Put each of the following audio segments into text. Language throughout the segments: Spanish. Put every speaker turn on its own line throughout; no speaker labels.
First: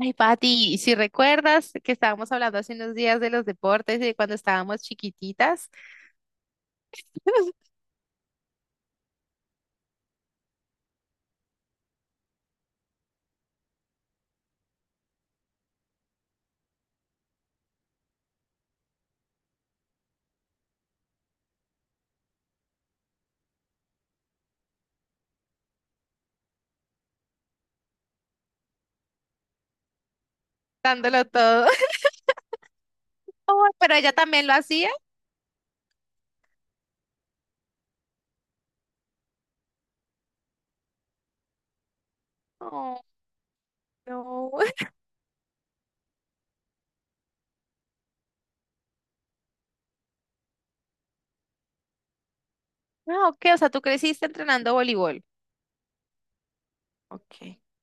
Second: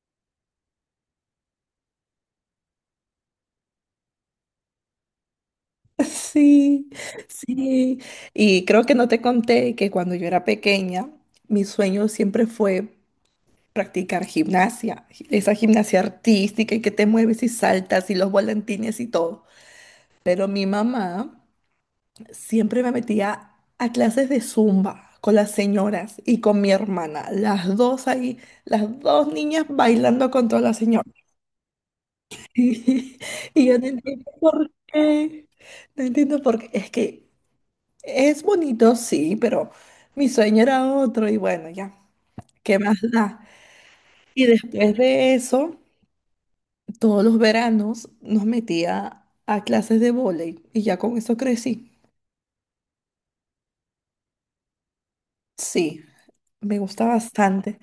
Ay, Pati, si recuerdas que estábamos hablando hace unos días de los deportes y de cuando estábamos chiquititas,
Sí, sí. Y creo que no te conté que cuando yo era pequeña, mi sueño siempre fue practicar gimnasia, esa gimnasia artística y que te mueves y saltas y los volantines y todo. Pero mi mamá siempre me metía a clases de zumba con las señoras y con mi hermana, las dos ahí, las dos niñas bailando con todas las señoras.
dándolo todo. Oh,
Yo no
pero ella
entiendo
también lo
por
hacía.
qué, no entiendo por qué, es que... Es bonito, sí, pero mi sueño era otro y bueno, ya, ¿qué más
Oh,
da? Y
no.
después de eso, todos los veranos nos metía a clases de vóley y ya con eso crecí.
Ah, ok, o sea, tú creciste entrenando voleibol.
Sí, me gusta
Ok,
bastante.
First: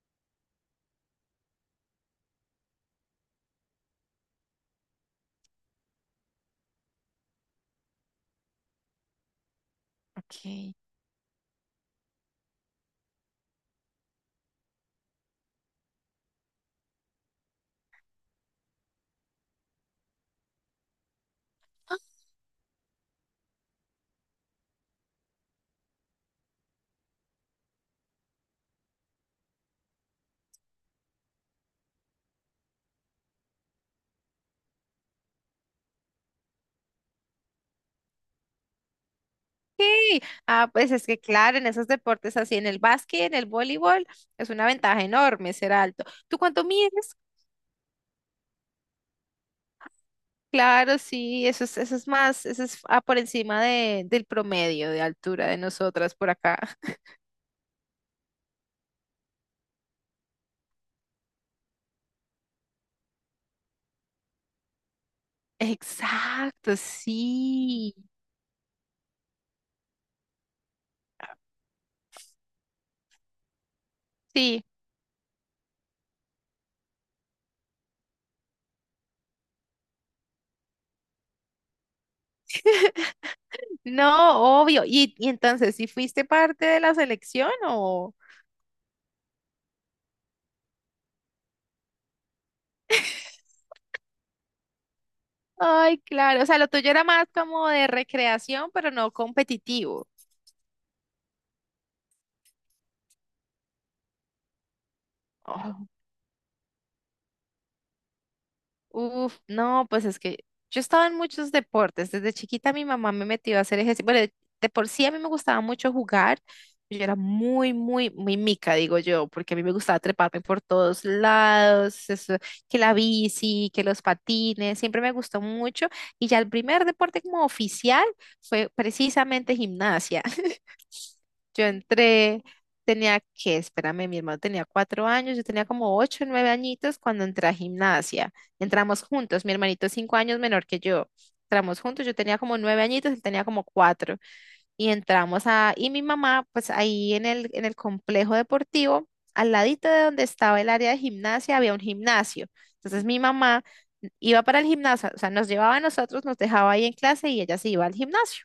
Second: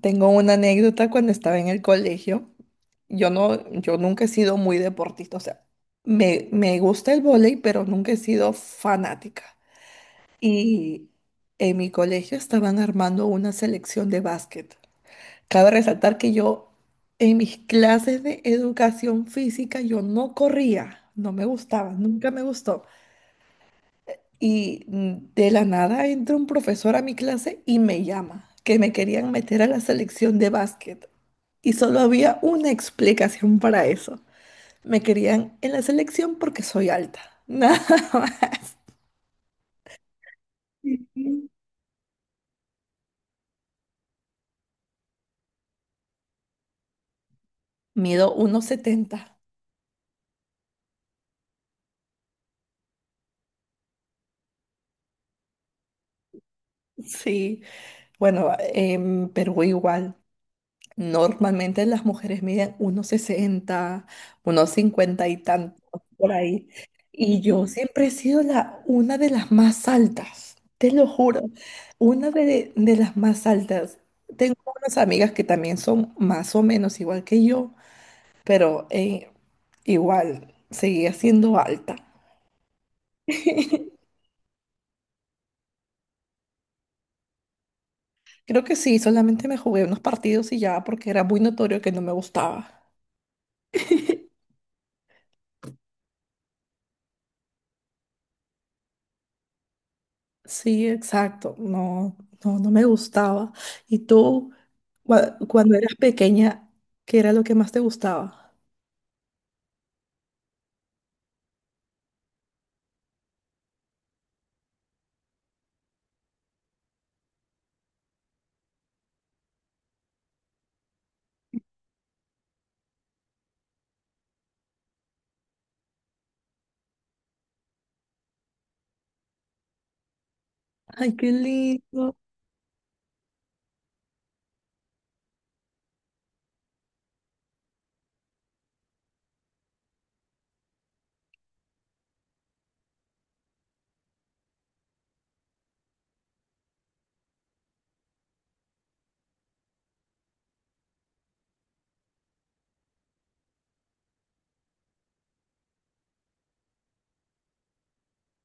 Tengo una anécdota cuando estaba en el colegio. Yo no, yo nunca he sido muy deportista, o sea, me gusta el vóley, pero nunca he sido fanática.
ok.
Y en mi colegio estaban armando una selección de básquet. Cabe resaltar que yo en mis clases de educación física yo no corría, no me gustaba, nunca me gustó. Y de la nada entra un profesor a mi clase y me llama, que me querían meter a la selección de básquet. Y solo había una explicación para eso. Me querían en la selección porque soy alta. Nada más.
Ok. Ah, pues es que
Ujú.
claro, en esos deportes así, en el básquet, en el voleibol, es una ventaja enorme ser alto. ¿Tú cuánto mides?
Mido 1,70.
Claro, sí, eso es más, eso es por encima del promedio de altura de nosotras por acá.
Sí, bueno, en Perú igual. Normalmente las mujeres miden unos 60, unos 50 y tantos por ahí.
Exacto,
Y yo
sí,
siempre he sido una de las más altas, te lo juro, de las más altas. Tengo
sí,
unas amigas que también son más o menos igual que yo, pero igual seguía siendo alta.
no, obvio. Y entonces, ¿si fuiste parte de la selección o...?
Creo que sí, solamente me jugué unos partidos y ya porque era muy notorio que no me gustaba.
Ay, claro, o sea, lo tuyo era más como de recreación, pero no competitivo.
Sí, exacto. No, no, no me gustaba. ¿Y tú, cuando
Oh.
eras pequeña, qué era lo que más te gustaba?
Uf, no, pues es que yo estaba en muchos deportes. Desde chiquita mi mamá me metió a hacer ejercicio. Bueno, de por sí a mí me gustaba mucho jugar. Yo era muy, muy, muy mica, digo yo, porque a mí me gustaba treparme por todos lados, eso, que la bici, que los patines, siempre me gustó mucho. Y ya el primer deporte como oficial fue precisamente gimnasia.
Ay, qué
Yo
lindo.
entré, tenía que, espérame, mi hermano tenía 4 años, yo tenía como 8 o 9 añitos cuando entré a gimnasia. Entramos juntos, mi hermanito es 5 años menor que yo. Entramos juntos, yo tenía como 9 añitos, él tenía como cuatro y entramos a, y mi mamá, pues ahí en el complejo deportivo, al ladito de donde estaba el área de gimnasia, había un gimnasio. Entonces mi mamá iba para el gimnasio, o sea, nos llevaba a nosotros, nos dejaba ahí en clase y ella se iba al gimnasio,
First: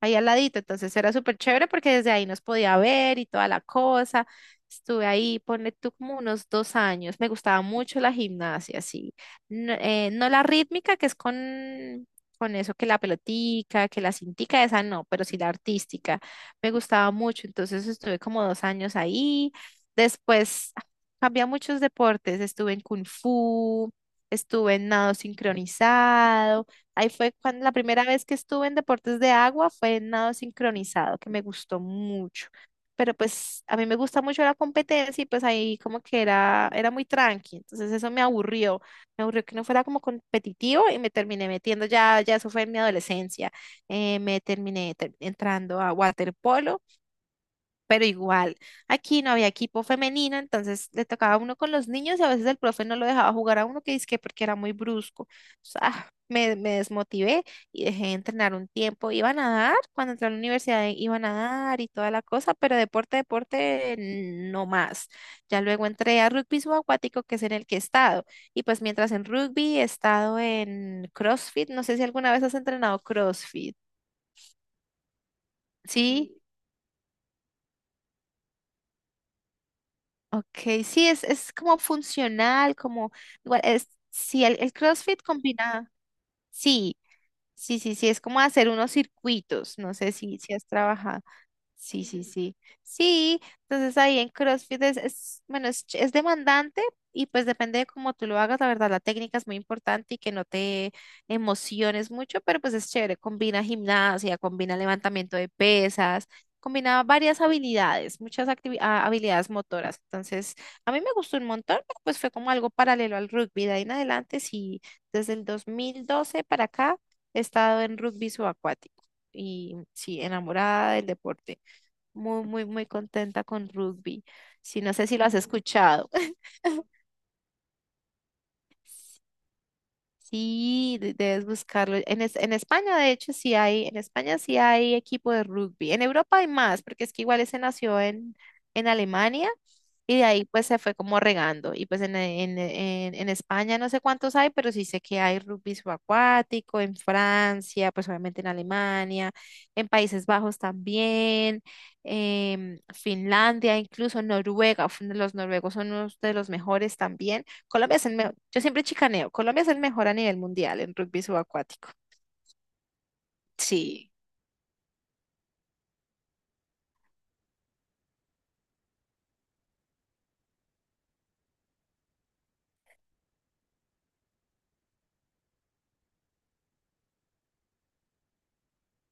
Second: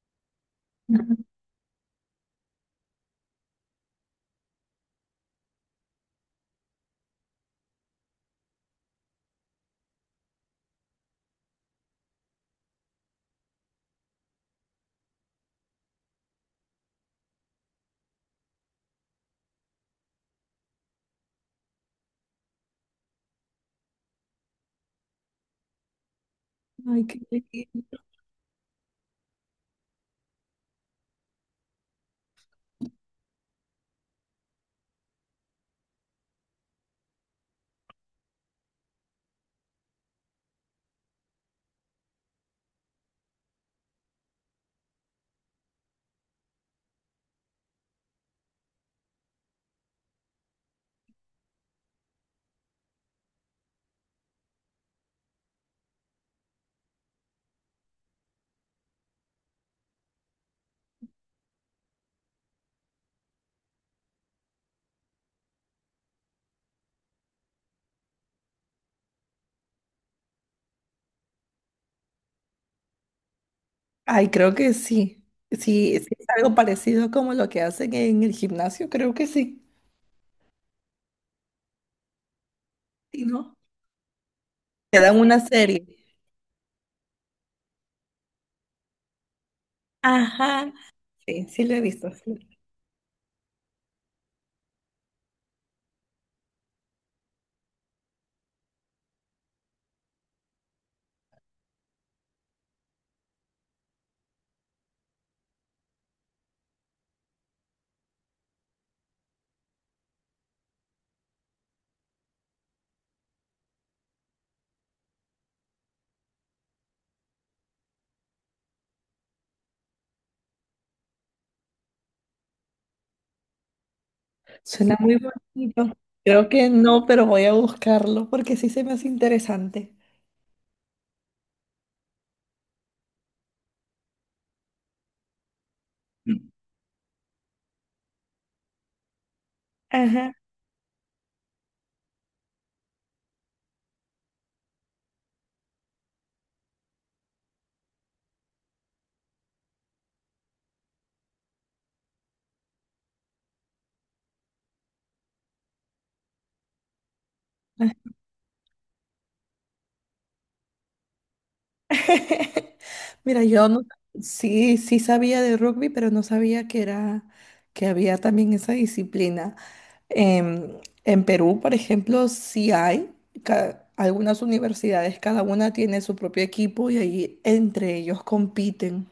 ahí al ladito. Entonces era
Ajá.
súper chévere porque desde ahí nos podía ver y toda la cosa. Estuve ahí, ponle tú como unos 2 años. Me gustaba mucho la gimnasia, sí. No, no la rítmica, que es con eso que la pelotica, que la cintica, esa no, pero sí la artística. Me gustaba mucho, entonces estuve como 2 años ahí. Después cambié a muchos deportes, estuve en kung fu, estuve en nado sincronizado.
Ay,
Ahí
qué
fue cuando la
lindo.
primera vez que estuve en deportes de agua fue en nado sincronizado, que me gustó mucho. Pero pues a mí me gusta mucho la competencia y pues ahí como que era, era muy tranqui, entonces eso me aburrió. Me aburrió que no fuera como competitivo y me terminé metiendo, ya, ya eso fue en mi adolescencia. Me terminé entrando a waterpolo, pero igual, aquí no había equipo femenino, entonces le tocaba a uno con los niños y a veces el profe no lo dejaba jugar a uno que dizque porque era muy brusco. O sea, me desmotivé y dejé de entrenar un tiempo. Iba a nadar, cuando entré a la universidad iba a nadar y toda la cosa, pero deporte, deporte, no más. Ya luego entré a rugby subacuático, que es en el que he estado. Y pues mientras en rugby he estado en CrossFit, no sé si alguna vez has entrenado CrossFit.
Ay, creo que sí. Sí, sí, es
Sí.
algo parecido como lo que hacen en el gimnasio, creo que sí.
Ok, sí, es como funcional, como,
Sí, ¿no?
igual, es, sí, el
Te dan
CrossFit
una serie.
combina, sí, sí, sí, sí, es como hacer unos circuitos, no sé si, si has
Ajá.
trabajado.
Sí, sí lo he
Sí,
visto.
sí,
Sí.
sí. Sí, entonces ahí en CrossFit es, bueno, es, ch- es demandante y pues depende de cómo tú lo hagas, la verdad, la técnica es muy importante y que no te emociones mucho, pero pues es chévere, combina gimnasia, combina levantamiento de pesas, combina varias habilidades, muchas habilidades motoras. Entonces, a mí me gustó un montón, pero pues fue como algo paralelo al rugby. De ahí en adelante, sí, desde el 2012 para acá he estado en rugby subacuático y sí, enamorada del deporte. Muy, muy, muy contenta con rugby. Sí, no
Suena
sé
muy
si lo has
bonito.
escuchado.
Creo que no, pero voy a buscarlo porque sí se me hace interesante.
Sí, debes buscarlo. En España, de hecho, sí hay, en España sí hay equipo de rugby. En Europa hay
Mm.
más, porque es que igual ese nació en Alemania y de
Ajá.
ahí pues se fue como regando. Y pues en España no sé cuántos hay, pero sí sé que hay rugby subacuático, en Francia, pues obviamente en Alemania, en Países Bajos también, en Finlandia, incluso Noruega. Los noruegos son unos de los mejores también. Colombia es el mejor, yo siempre chicaneo, Colombia es el mejor a nivel mundial en rugby subacuático.
Mira, yo no,
Sí.
sí, sí sabía de rugby, pero no sabía que era, que había también esa disciplina. En, en Perú, por ejemplo, sí hay algunas universidades, cada una tiene su propio equipo y ahí entre ellos compiten.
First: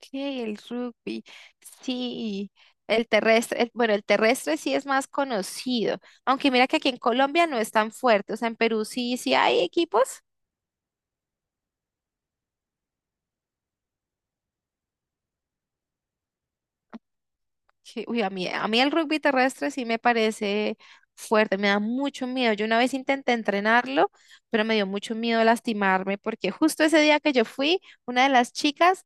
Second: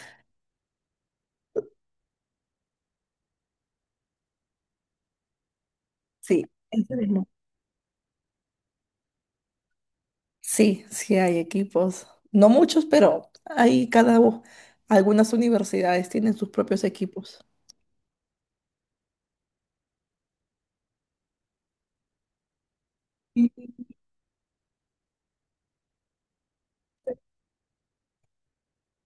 que El rugby, sí. El terrestre, bueno, el terrestre sí es más conocido,
Sí,
aunque mira que aquí
ese
en
mismo.
Colombia no es tan fuerte, o sea, en Perú sí, sí hay equipos.
Sí, sí hay equipos. No muchos, pero hay algunas universidades tienen sus propios equipos.
Sí, uy, a mí el rugby terrestre sí me parece fuerte, me da mucho miedo. Yo una vez intenté entrenarlo, pero me dio mucho miedo lastimarme porque justo ese día que yo fui, una de las chicas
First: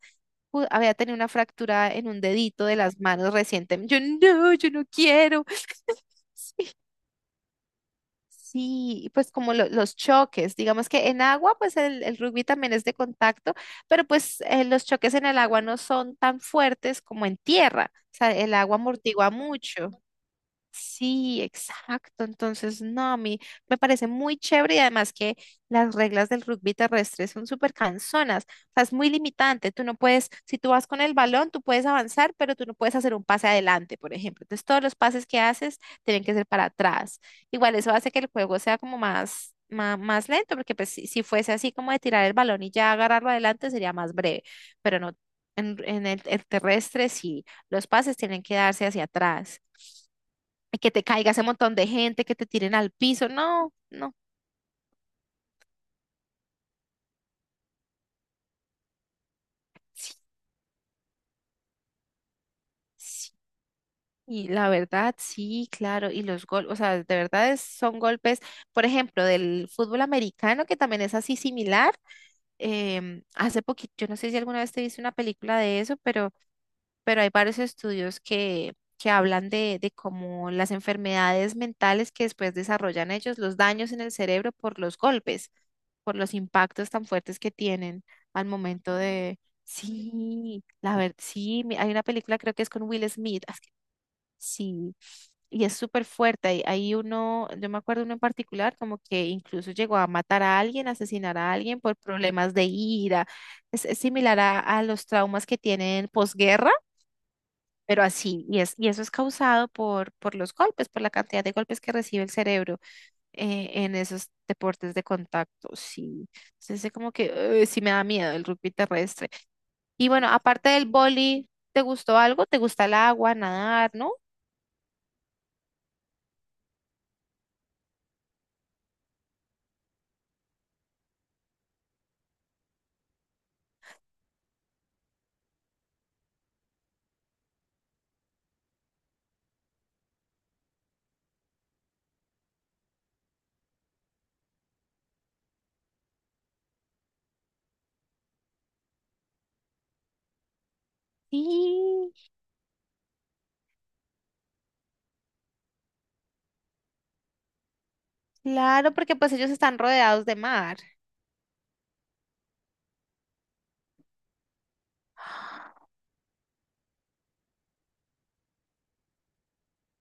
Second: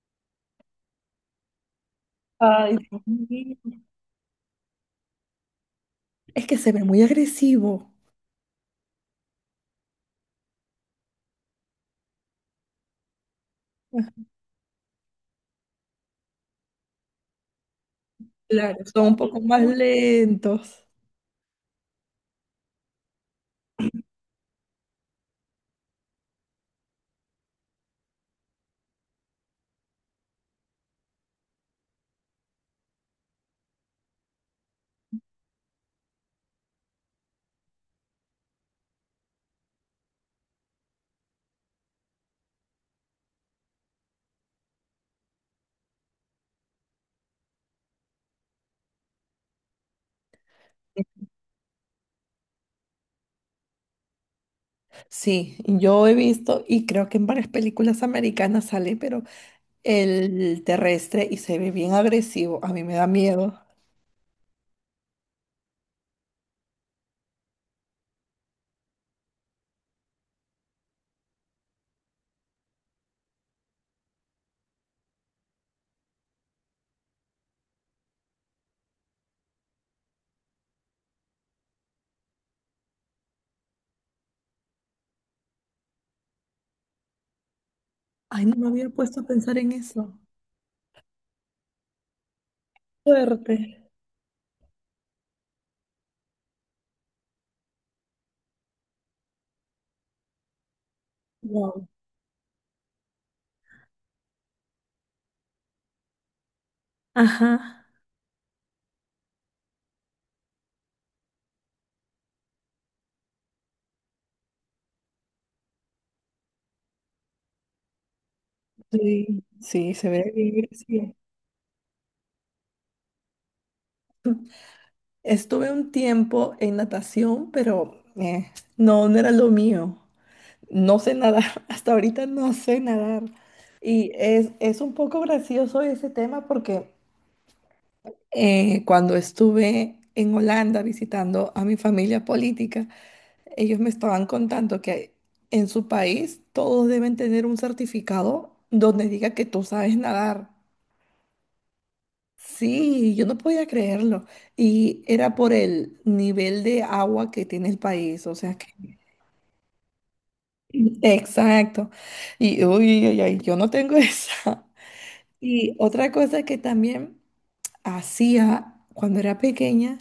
había tenido una fractura en un dedito
Ay,
de las
Dios
manos
mío.
recientemente. Yo no, yo no quiero.
Es que se ve muy agresivo.
Sí, y pues como los choques, digamos que en agua, pues el rugby también es de contacto, pero pues los choques en el agua no son tan fuertes como en tierra, o sea, el agua
Claro, son un
amortigua
poco más
mucho.
lentos.
Sí, exacto. Entonces, no, a mí me parece muy chévere y además que las reglas del rugby terrestre son súper cansonas. O sea, es muy limitante. Tú no puedes, si tú vas con el balón, tú puedes avanzar, pero tú no puedes hacer un pase adelante, por ejemplo. Entonces, todos los pases que haces tienen que ser para atrás. Igual eso hace que el juego sea como más, más, lento, porque pues si, si fuese así como de tirar el balón y ya agarrarlo adelante sería más breve, pero no. En el terrestre, sí, los pases tienen que darse hacia atrás, que te caiga ese montón de gente, que te tiren al piso. No, no.
Sí, yo he visto y creo que en varias películas americanas sale, pero el terrestre y se ve bien agresivo. A mí me da
Sí,
miedo.
y la verdad, sí, claro. Y los golpes, o sea, de verdad son golpes, por ejemplo, del fútbol americano, que también es así similar. Hace poquito, yo no sé si alguna vez te viste una película de eso, pero hay varios estudios que hablan de cómo las enfermedades mentales que después desarrollan ellos, los daños en el cerebro por los golpes, por los impactos tan fuertes que tienen
Ay,
al
no me había
momento
puesto a
de,
pensar en eso.
sí, la verdad, sí, hay una película creo que es con Will Smith, es que...
Fuerte.
sí. Y es súper fuerte. Hay uno, yo me acuerdo uno en particular, como que incluso llegó a matar a alguien, asesinar a alguien
Wow.
por problemas de ira. Es similar a los traumas que tienen posguerra,
Ajá.
pero así, y, es, y eso es causado por los golpes, por la cantidad de golpes que recibe el cerebro en esos deportes de contacto, sí. Entonces, es como que sí me da miedo el rugby
Sí,
terrestre.
sí, se
Y bueno,
ve bien
aparte del
agresivo.
boli, ¿te gustó algo? ¿Te gusta el agua, nadar, no?
Estuve un tiempo en natación, pero no, no era lo mío. No sé nadar, hasta ahorita no sé nadar. Y es un poco gracioso ese tema porque cuando estuve en Holanda visitando a mi familia política, ellos me estaban contando que en su país todos deben tener un certificado donde diga que tú sabes nadar.
Sí,
Sí, yo no podía creerlo. Y era por el nivel de agua que tiene el país, o sea que...
claro, porque pues ellos están rodeados de mar.
Exacto. Y uy, ay, ay, yo no tengo esa. Y otra cosa que también hacía cuando era pequeña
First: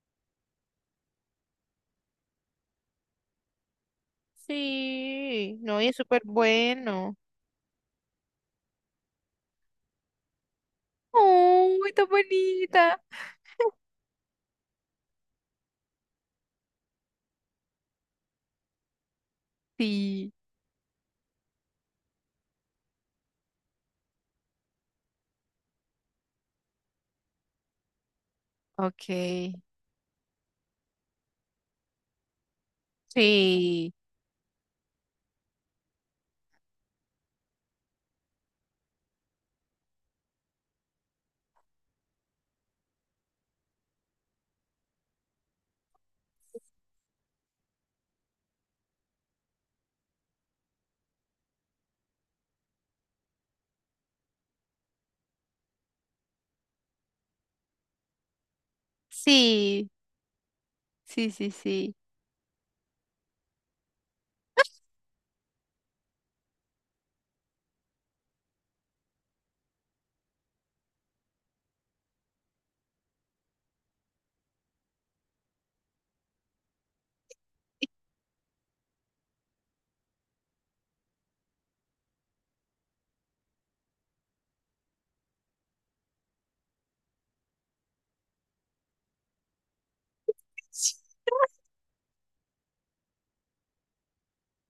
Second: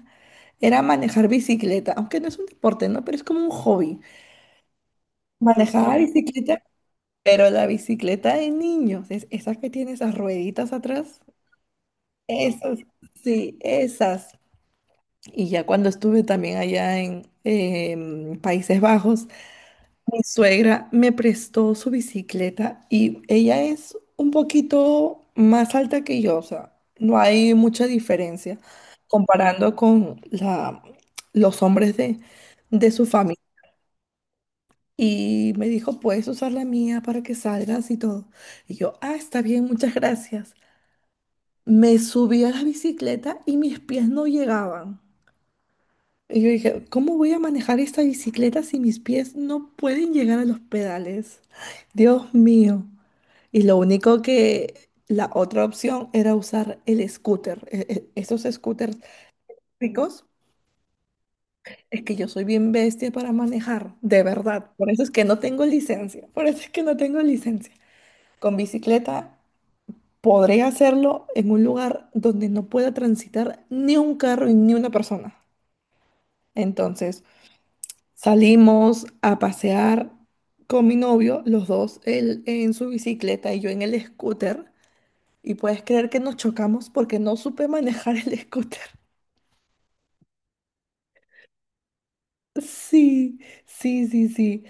era manejar bicicleta, aunque no es un deporte, ¿no? Pero es como un hobby.
Sí, no, y
Manejaba
es
sí,
súper
bicicleta,
bueno.
pero la bicicleta de niños, es esa que tiene esas rueditas atrás,
¡Uy, tan
esas,
bonita!
sí, esas. Y ya cuando estuve también allá en Países Bajos, mi
Sí,
suegra me prestó su bicicleta y ella es un poquito más alta que yo, o sea, no hay mucha diferencia
ok.
comparando con los hombres de su familia.
Sí,
Y me dijo, puedes usar la mía para que salgas y todo. Y yo, ah, está bien, muchas gracias. Me subí a la bicicleta y mis pies no llegaban. Y yo dije, ¿cómo voy a manejar esta bicicleta si mis pies no pueden llegar a los pedales? Dios mío. Y lo único que la otra opción era usar el scooter. Esos scooters
sí.
ricos,
Sí, sí, sí.
es que yo soy bien bestia para manejar, de verdad. Por eso es que no tengo licencia. Por eso es que no tengo licencia. Con bicicleta podré hacerlo en un lugar donde no pueda transitar ni un carro y ni una persona. Entonces, salimos a pasear con mi novio, los dos, él en su bicicleta y yo en el scooter. Y puedes creer que nos chocamos porque no supe manejar el scooter.
Sí.
Sí, sí, sí, sí.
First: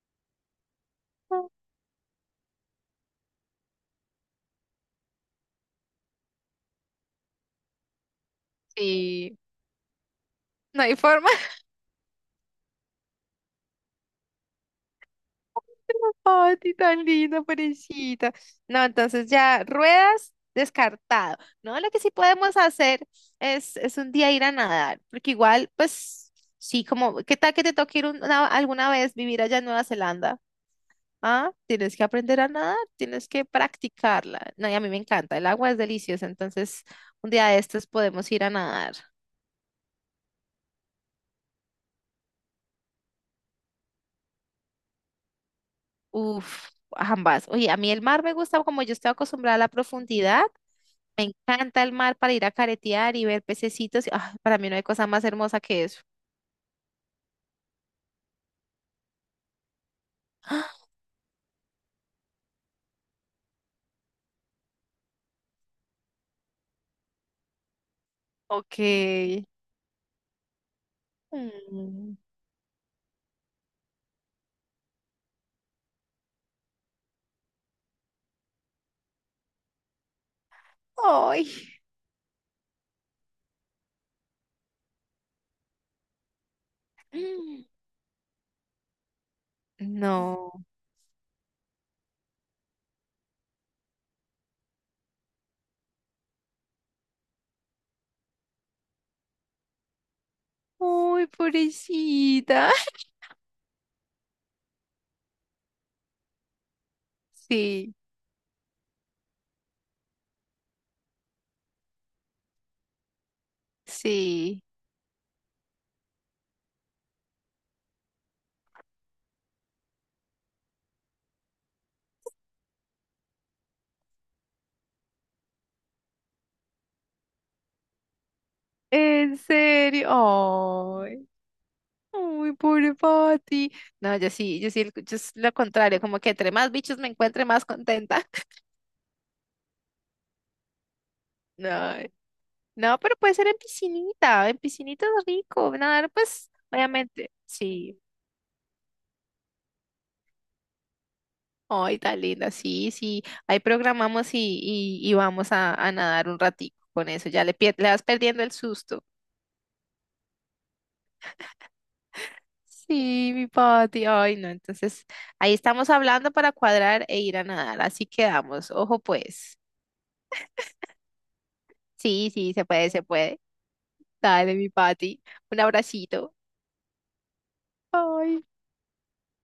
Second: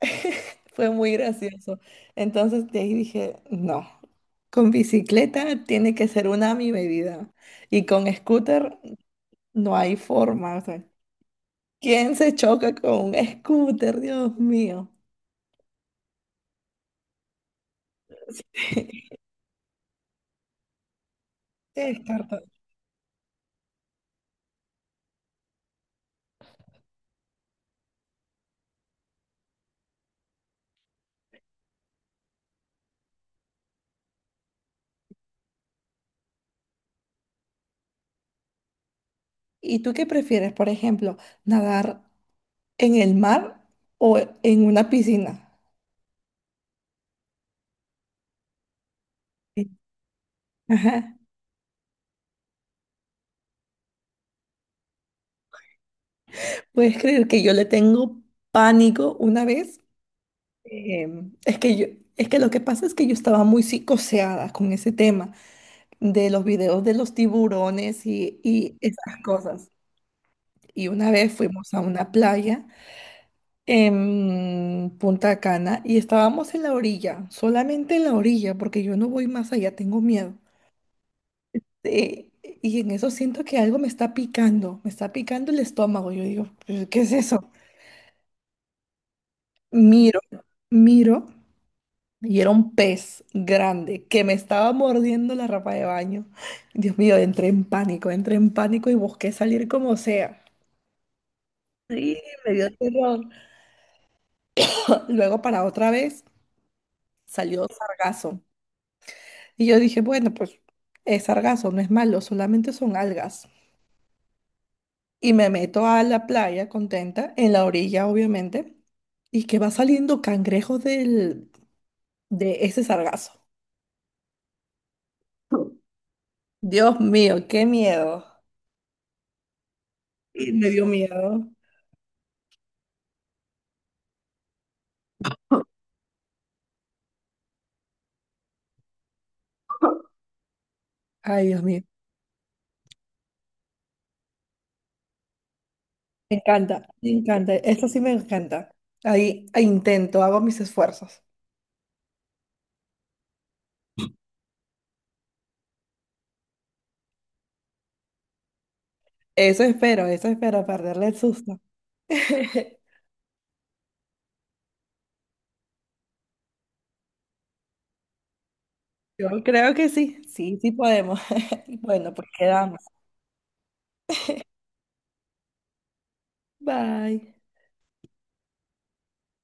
Fue muy gracioso. Entonces de ahí dije, no, con bicicleta tiene que ser una a mi medida. Y con scooter
Sí.
no hay forma. O
No
sea,
hay forma.
¿quién se choca con un scooter? Dios mío.
Ay, ti tan linda, pobrecita. No, entonces ya, ruedas descartado. No,
Te
lo que sí
descarto.
podemos hacer es un día ir a nadar, porque igual, pues, sí, como, ¿qué tal que te toque ir alguna vez vivir allá en Nueva Zelanda? Ah, tienes que aprender a nadar, tienes que practicarla. No, y a mí me encanta, el agua es deliciosa, entonces un día de estos podemos ir a nadar.
¿Y tú qué prefieres, por ejemplo, nadar en el mar o en una piscina?
Uf, ambas. Oye, a mí el mar me gusta como yo estoy acostumbrada a la
Sí.
profundidad.
Ajá.
Me encanta el mar para ir a caretear y ver pececitos. Ah, para mí no hay cosa más hermosa que eso.
¿Puedes creer que yo le tengo pánico una vez? Es que yo, es que lo que pasa es que yo estaba muy psicoseada con ese tema de los videos de los tiburones y esas
Ok.
cosas. Y una vez fuimos a una
Mm.
playa en Punta Cana y estábamos en la orilla, solamente en la orilla, porque yo no voy más allá, tengo miedo.
Ay.
Eh, y en eso siento que algo me está picando el estómago. Yo digo, "¿Pero ¿qué es eso?
Mm.
Miro,
No.
miro. Y era un pez grande que me estaba mordiendo la ropa de baño. Dios mío, entré en pánico y busqué salir como sea.
Ay,
Sí, me dio
pobrecita.
terror. Luego para otra vez salió
Sí,
sargazo. Y yo dije, bueno, pues es sargazo, no es malo, solamente son algas.
sí.
Y me meto a la playa contenta, en la orilla obviamente, y que va saliendo cangrejos de ese sargazo. Dios mío, qué miedo.
En
Y me dio
serio. Ay.
miedo.
Ay, pobre Pati. No, yo sí, yo sí, yo es lo contrario, como que entre más bichos me encuentre, más contenta.
Ay, Dios
No.
mío.
No, pero puede ser en piscinita es rico, nadar
Me
pues
encanta, me
obviamente,
encanta. Eso
sí.
sí me encanta. Ahí intento, hago mis esfuerzos.
Ay, tan linda, sí, sí. Ahí programamos y vamos a nadar un ratico con eso, ya le, le vas perdiendo el susto.
Eso espero, perderle el susto.
Sí, mi Pati, ay no, entonces ahí estamos hablando para cuadrar e ir a nadar, así quedamos, ojo
Yo
pues.
creo que sí, sí, sí podemos. Bueno, pues
Sí, sí, se
quedamos.
puede, se puede. Dale, mi Pati, un abracito.
Bye.
Ay.